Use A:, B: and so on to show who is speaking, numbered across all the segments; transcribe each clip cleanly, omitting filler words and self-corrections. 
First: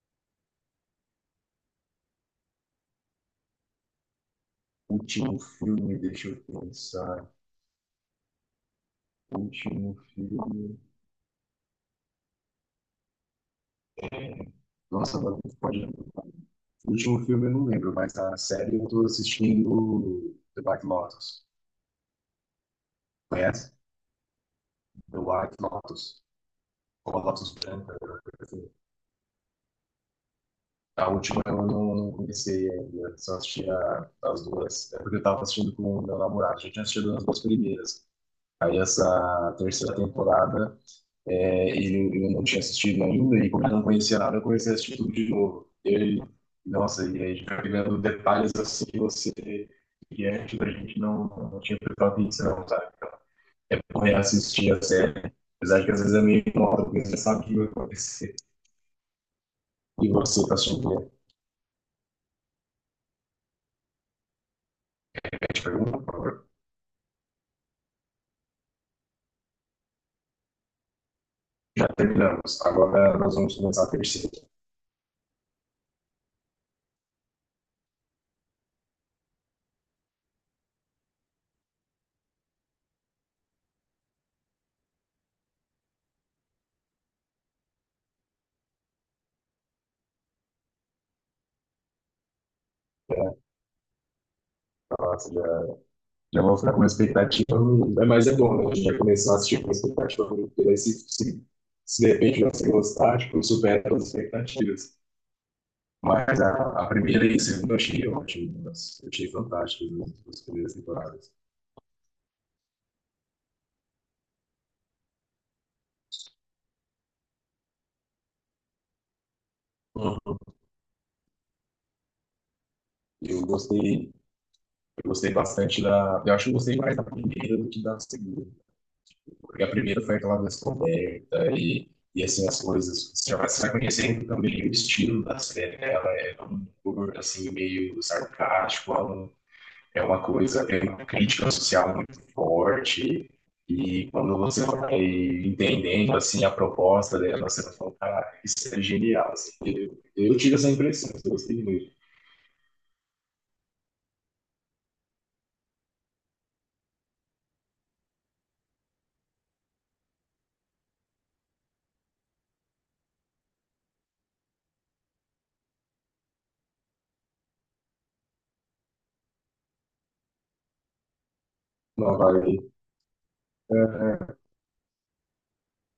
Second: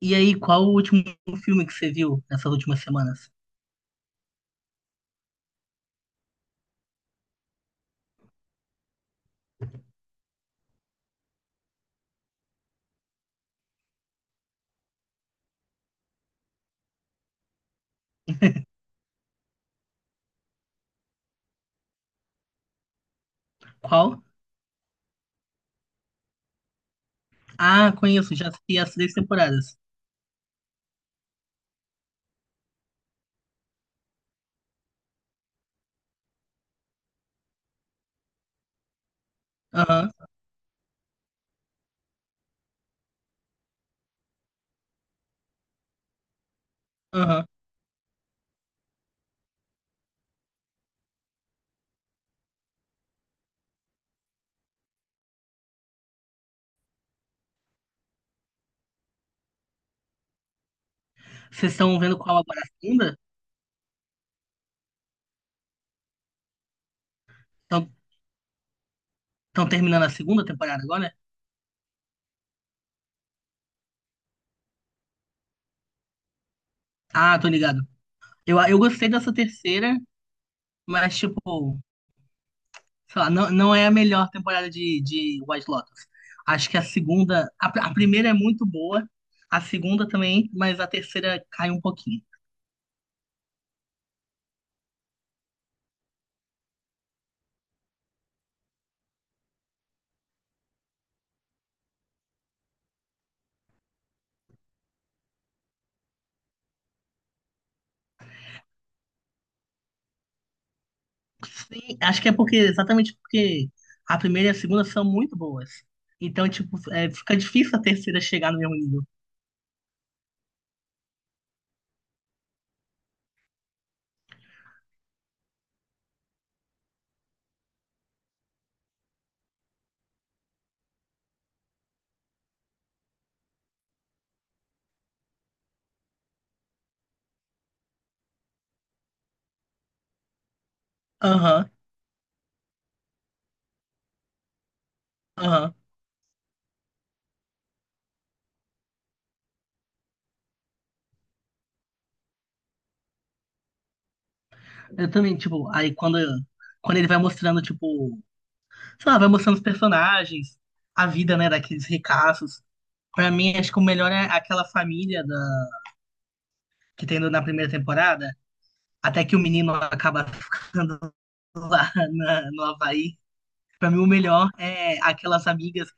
A: E aí, qual o último filme que você viu nessas últimas semanas?
B: Último filme, deixa eu pensar. Último filme. Nossa, agora não pode. O último filme eu não lembro, mas a série eu tô assistindo The White Lotus. Conhece?
A: Qual?
B: The White Lotus. Ou a Lotus
A: Ah,
B: Branca, alguma
A: conheço,
B: coisa
A: já
B: assim.
A: assisti as três temporadas.
B: A última eu não comecei ainda, só assisti as duas. É porque eu tava assistindo com o meu namorado, já tinha assistido as duas primeiras. Aí essa terceira
A: Aham,
B: temporada, é, ele, eu não tinha assistido ainda, e como eu não conhecia nada, eu comecei a assistir tudo de novo. E aí, nossa, e aí a gente
A: aham.
B: vai pegando detalhes assim que você. E antes a gente não tinha prestado atenção, sabe? Então, é bom reassistir a série. Apesar de que às vezes é meio moda, porque você sabe o que vai acontecer. E você está assistindo a
A: Vocês estão vendo qual agora? A segunda?
B: gente pergunta,
A: Estão terminando a segunda temporada agora?
B: já terminamos. Agora nós vamos começar a terceira.
A: Ah, tô ligado. Eu gostei dessa terceira, mas, tipo, sei lá, não é a melhor temporada de White Lotus. Acho que a segunda. A, a primeira é muito boa, a segunda também, mas a terceira cai um pouquinho.
B: Né? Nossa, já, já vou ficar com uma expectativa, mais é bom, né? A gente vai começar a assistir com uma expectativa, porque daí se de repente você gostar, tipo, supera todas as expectativas. Mas a primeira e a segunda eu achei ótimas, eu achei fantásticas, né, as primeiras temporadas.
A: Sim, acho que é porque, exatamente porque a primeira e a segunda são muito boas. Então, tipo, é, fica difícil a terceira chegar no mesmo nível.
B: Uhum. Eu gostei, eu gostei bastante da. Eu acho que eu gostei mais da primeira do que da segunda. Porque a primeira foi aquela descoberta e assim, as coisas. Você vai conhecendo também o estilo da série, né? Ela é um humor assim, meio sarcástico, ela é uma coisa, é uma crítica
A: Aham,
B: social muito forte. E quando você vai
A: aham.
B: entendendo assim a proposta dela, você vai falar, cara, isso é genial, assim. Eu tive essa impressão, eu gostei muito.
A: Eu também, tipo, aí quando, quando ele vai mostrando, tipo, sei lá, vai mostrando os personagens, a vida, né, daqueles ricaços. Pra mim, acho que o melhor é aquela família da, que tem na primeira temporada, até que o menino acaba lá
B: Não,
A: na,
B: vai.
A: no Havaí. Pra mim, o
B: eh,
A: melhor é aquelas amigas.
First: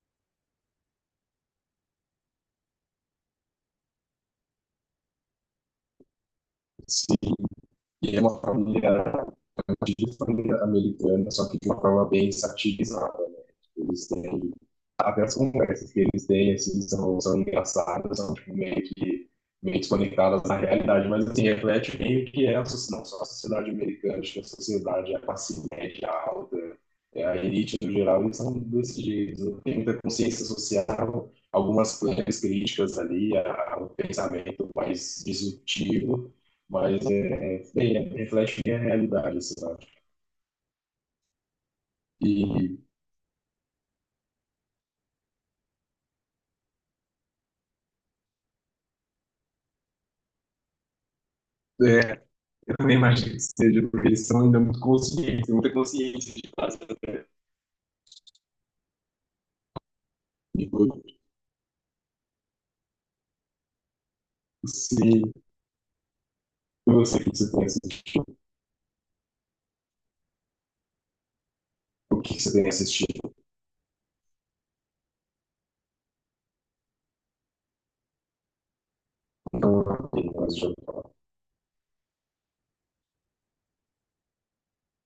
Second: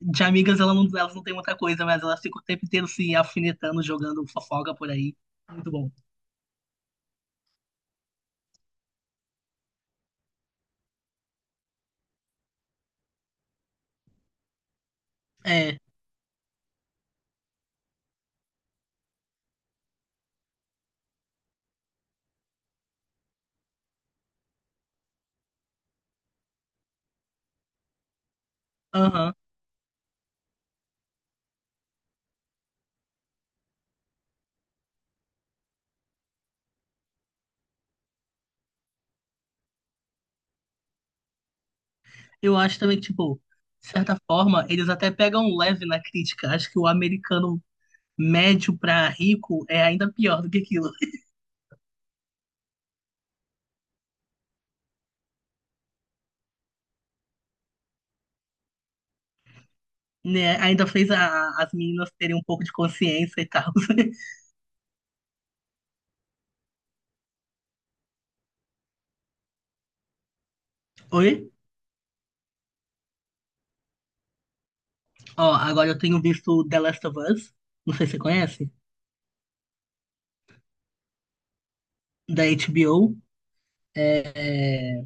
A: De amigas, ela não, elas não têm muita coisa, mas elas ficam o tempo inteiro se alfinetando, jogando fofoca por aí. Muito bom.
B: se e é uma família, é uma típica família americana, só que de uma forma bem satirizada, né? Eles têm, até as
A: É,
B: conversas que eles têm, assim, são engraçadas, são tipo, meio que meio desconectadas da realidade, mas assim, reflete bem o que é a sociedade, não só a sociedade americana, acho que a sociedade, a classe média alta, é, a elite no geral, eles são desse
A: aham.
B: jeito, não tem muita consciência social, algumas claras críticas ali ao pensamento mais disruptivo, mas reflete bem a realidade, sabe?
A: Eu
B: E
A: acho também que, tipo, de certa forma, eles até pegam leve na crítica. Acho que o americano médio pra rico é ainda pior do que aquilo.
B: é, eu também imagino que seja porque eles são ainda muito conscientes, muita consciência de casa até.
A: Né?
B: Tipo,
A: Ainda fez as meninas terem um pouco de consciência e tal.
B: se você tem assistido,
A: Oi?
B: o que você tem assistido,
A: Ó, agora eu tenho visto The Last of Us. Não sei se você conhece.
B: então, não tem mais jogo.
A: Da HBO. É... é,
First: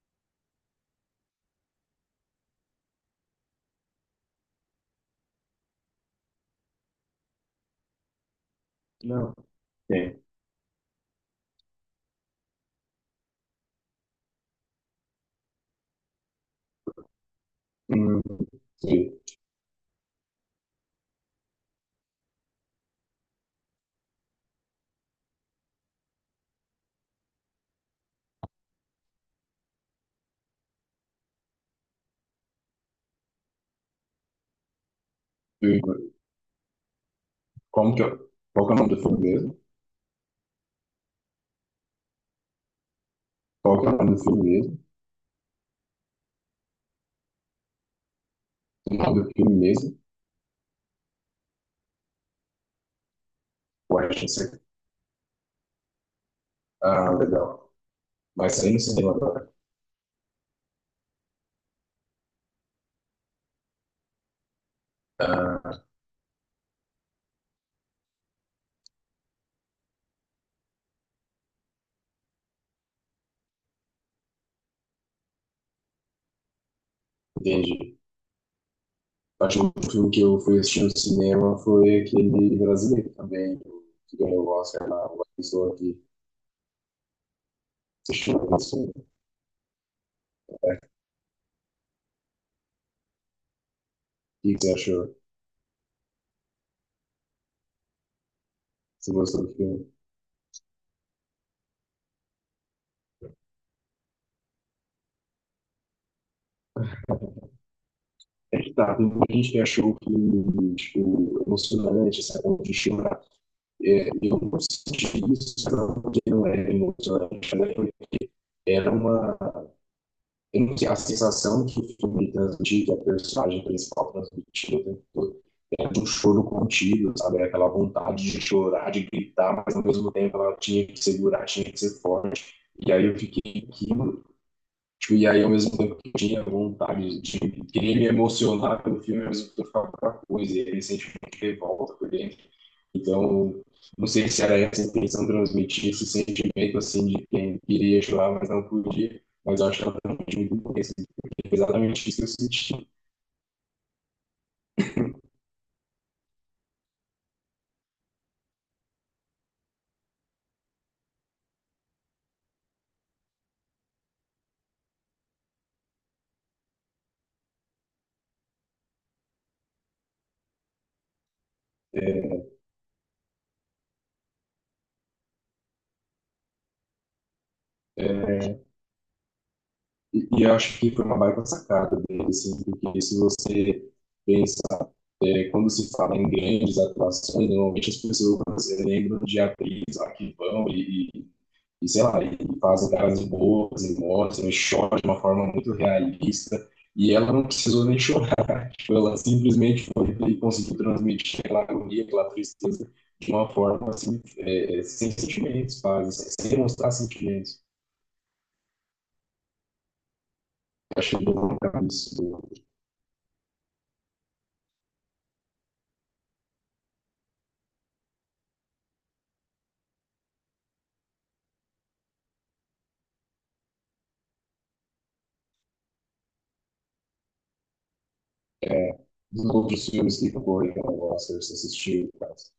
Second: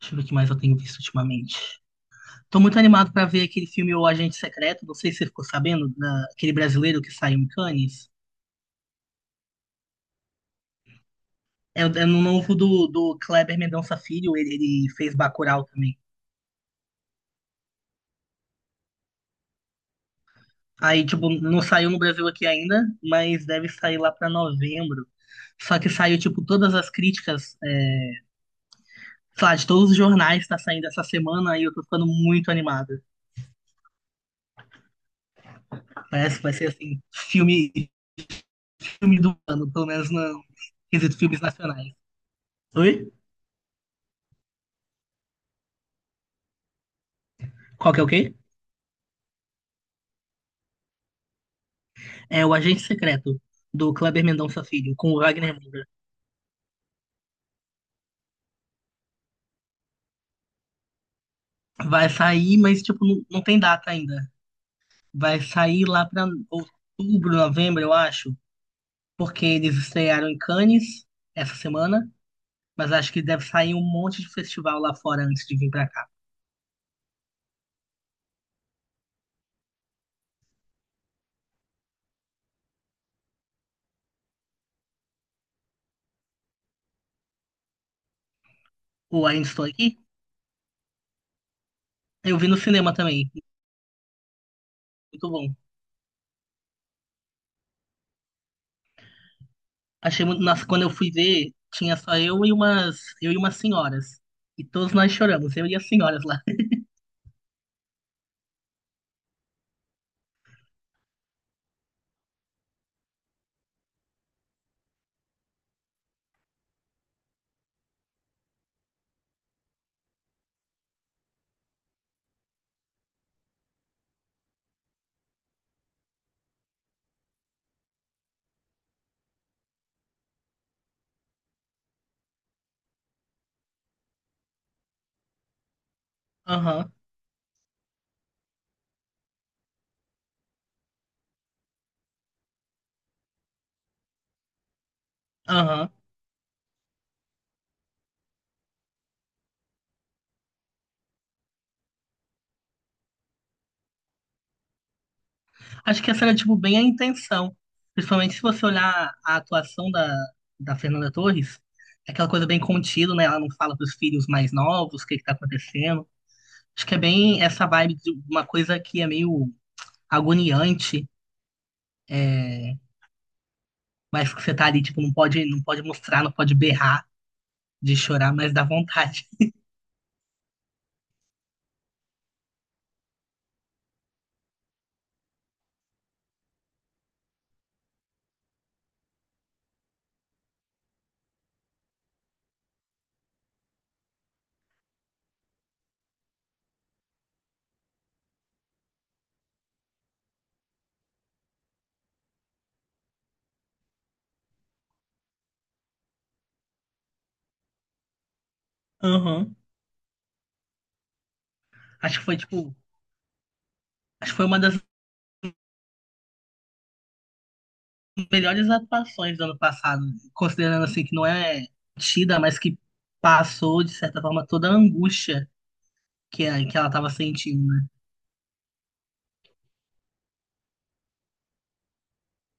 A: Deixa eu ver o que mais eu tenho visto ultimamente. Tô muito animado pra ver aquele filme O Agente Secreto. Não sei se você ficou sabendo, aquele brasileiro que saiu em Cannes.
B: Não, tem.
A: É, é no novo do, do Kleber Mendonça Filho, ele fez Bacurau também.
B: Hum,
A: Aí, tipo, não saiu no Brasil aqui ainda, mas deve sair lá pra novembro. Só que saiu, tipo, todas as críticas, é, sei lá, de todos os jornais tá saindo essa semana. Aí eu tô ficando muito animado. Parece que vai ser, assim, filme,
B: como que eu, qual que é o nome do filme
A: filme do
B: mesmo?
A: ano, pelo menos no quesito filmes nacionais. Oi?
B: Qual que é o nome do filme mesmo?
A: Qual que é o quê?
B: O nome do filme mesmo?
A: É o Agente Secreto do
B: Ué,
A: Kleber
B: não sei.
A: Mendonça Filho com o Wagner Moura.
B: Ah, legal. Vai sair no cinema agora.
A: Vai sair, mas tipo, não tem data ainda. Vai
B: Ah,
A: sair lá pra outubro, novembro, eu acho, porque eles estrearam em Cannes essa semana, mas acho que deve sair um monte de festival lá fora antes de vir pra cá.
B: entendi. Acho que o filme que eu fui assistir no cinema foi aquele brasileiro também, que ganhou o Oscar lá, uma pessoa que assistiu esse filme.
A: O Ainda Estou Aqui,
B: Né? O
A: eu vi no cinema também,
B: que você achou?
A: muito bom.
B: Você gostou do filme?
A: Achei muito, nossa, quando eu fui ver, tinha só eu e umas senhoras. E todos nós choramos, eu e as senhoras lá.
B: É que tá, tem muita gente que achou o filme, tipo, emocionante, sabe, de chorar. É, eu não senti isso, não, porque não é emocionante, né? Era uma tem que a sensação que o filme transmitir, que a personagem principal transmitiu o tempo todo, é de um choro contido, sabe? É aquela vontade de chorar, de gritar, mas ao mesmo tempo ela tinha que segurar, tinha que ser forte. E aí eu fiquei, que tipo, e aí, ao mesmo tempo que eu tinha
A: Aham,
B: vontade de querer me emocionar pelo filme, ao mesmo tempo eu ficava com outra coisa, e aí, recentemente revolta por dentro. Então, não sei se era essa a intenção transmitir
A: aham.
B: esse sentimento assim de quem queria chorar, mas não podia. Mas eu acho que ela transmitiu muito bem, porque é exatamente isso que eu senti.
A: Acho que essa era, tipo, bem a intenção. Principalmente se você olhar a atuação da, da Fernanda Torres, é aquela coisa bem contida, né? Ela não fala pros filhos mais novos o que que tá acontecendo. Acho que é bem essa vibe de uma coisa que é meio agoniante, é, mas que você tá ali, tipo, não pode mostrar, não pode berrar de chorar,
B: É,
A: mas dá vontade.
B: e eu acho que foi uma baita sacada dele, assim, porque se você pensa é, quando se fala em grandes atuações, normalmente as pessoas lembram de atrizes lá que vão sei lá, e fazem caras boas e mostram e choram de uma forma muito realista. E ela não precisou nem chorar. Tipo, ela simplesmente foi e conseguiu transmitir aquela agonia, aquela tristeza de uma forma assim, sem sentimentos, quase, sem demonstrar sentimentos.
A: Aham.
B: Achei bem isso
A: Acho que foi,
B: do,
A: tipo, acho que foi uma das melhores atuações do ano passado, considerando, assim, que não é tida, mas que passou, de certa forma, toda a angústia que, que ela tava sentindo, né?
B: é, dos outros filmes que concorreram ao Oscar, se assistiu, quase.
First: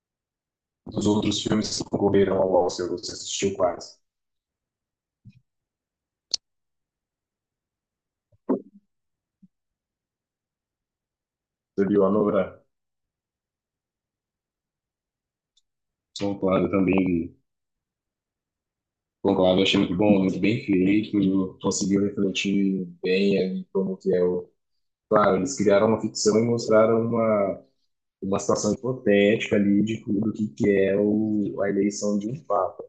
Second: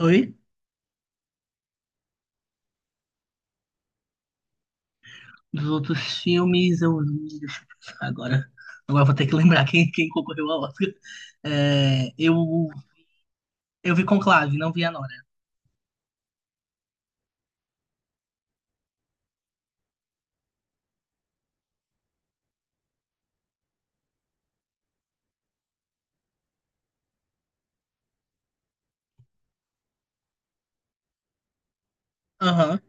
A: Oi?
B: Dos outros filmes que concorreram ao Oscar, você assistiu quase.
A: Dos outros filmes, eu. Deixa eu pensar agora. Agora eu vou ter que lembrar quem, quem concorreu ao Oscar.
B: Você viu a
A: É,
B: Nora?
A: eu, eu vi Conclave, não vi a Nora.
B: Sou claro, também concordo, achei muito bom, muito bem feito, conseguiu refletir bem ali como que é o... Claro, eles criaram uma ficção e mostraram uma situação hipotética ali de tudo que é o, a eleição de um
A: Aham.
B: papa.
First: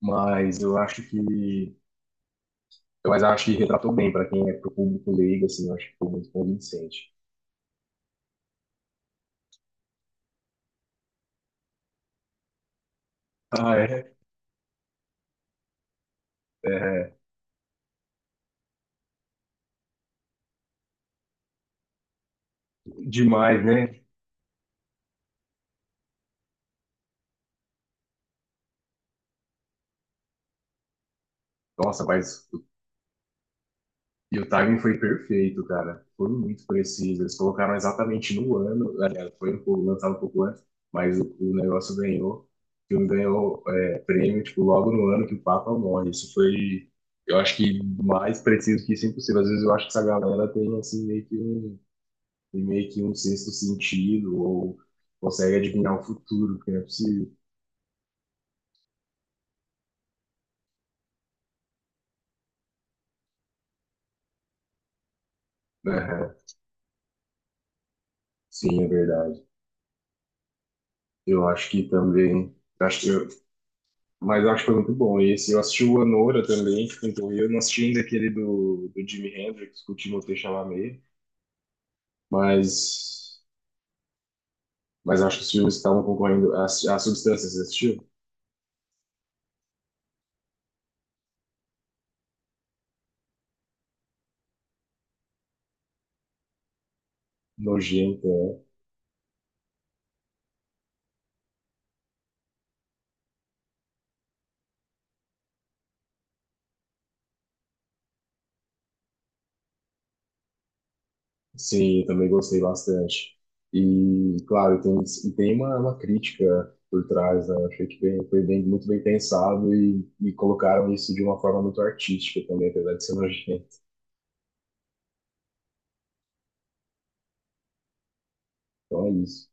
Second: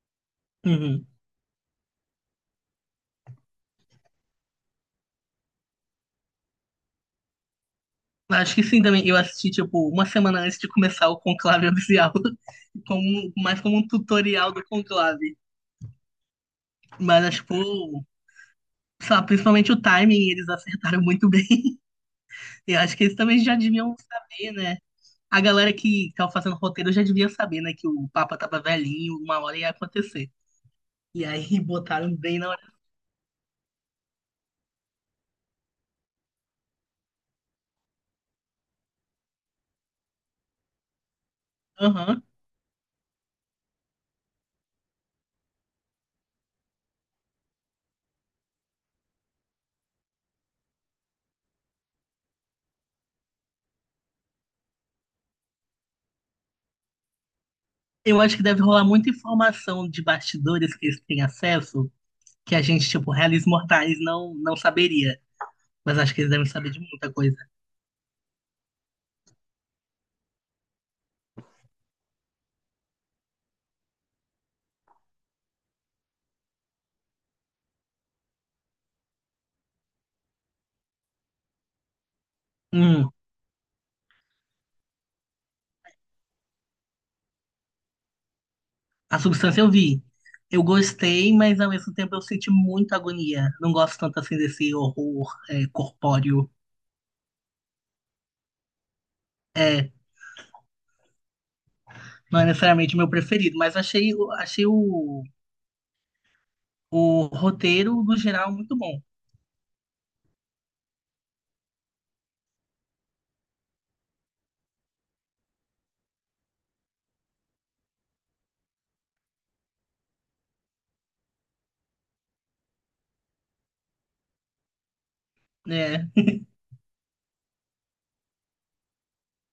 B: Mas eu acho
A: Uhum.
B: que... Mas eu acho que retratou bem para quem é pro público leigo, assim, eu acho que foi muito convincente.
A: Acho que sim também. Eu assisti, tipo, uma semana antes de começar o Conclave oficial. Como, mais
B: Ah,
A: como um
B: é?
A: tutorial do Conclave.
B: É
A: Mas, acho, tipo, sabe, principalmente o timing, eles acertaram muito bem. Eu acho que eles também já
B: demais,
A: deviam
B: né?
A: saber, né? A galera que tava fazendo roteiro já devia saber, né? Que o Papa tava velhinho, uma hora ia acontecer. E aí
B: Nossa,
A: botaram bem
B: mas
A: na hora.
B: e o timing foi perfeito, cara. Foi muito preciso. Eles colocaram exatamente no ano. Aliás, foi um pouco, lançado um pouco antes, mas o negócio
A: Aham.
B: ganhou. O filme ganhou é, prêmio, tipo, logo no ano que o Papa morre. Isso foi, eu acho que mais preciso que isso é impossível. Às vezes eu acho que essa galera tem, assim, meio que um, tem meio que um sexto sentido ou consegue adivinhar o futuro, que não é possível.
A: Eu acho que deve rolar muita informação de bastidores que eles têm acesso, que a gente, tipo, reis mortais não saberia. Mas acho que eles
B: Aham.
A: devem saber de muita coisa.
B: Sim, é verdade. Eu acho que também. Acho que eu, mas eu acho que foi muito bom esse. Eu assisti o Anora também, que pintou o Rio. Eu não assisti ainda aquele do Jimi Hendrix, com o Timothée Chalamet,
A: Hum,
B: mas, mas acho que os filmes que estavam concorrendo. A Substância, você assistiu?
A: a substância eu vi. Eu gostei, mas ao mesmo tempo eu senti muita agonia. Não gosto tanto assim desse horror é, corpóreo.
B: Nojenta, né?
A: É, não é necessariamente o meu preferido, mas achei, achei o roteiro, no geral, é muito bom,
B: Sim, eu também gostei bastante. E, claro, tem, e tem uma crítica por trás, né? Eu achei que bem, foi bem, muito bem pensado e colocaram isso de uma forma muito artística também, apesar de ser nojento.
A: né?
B: Então é isso.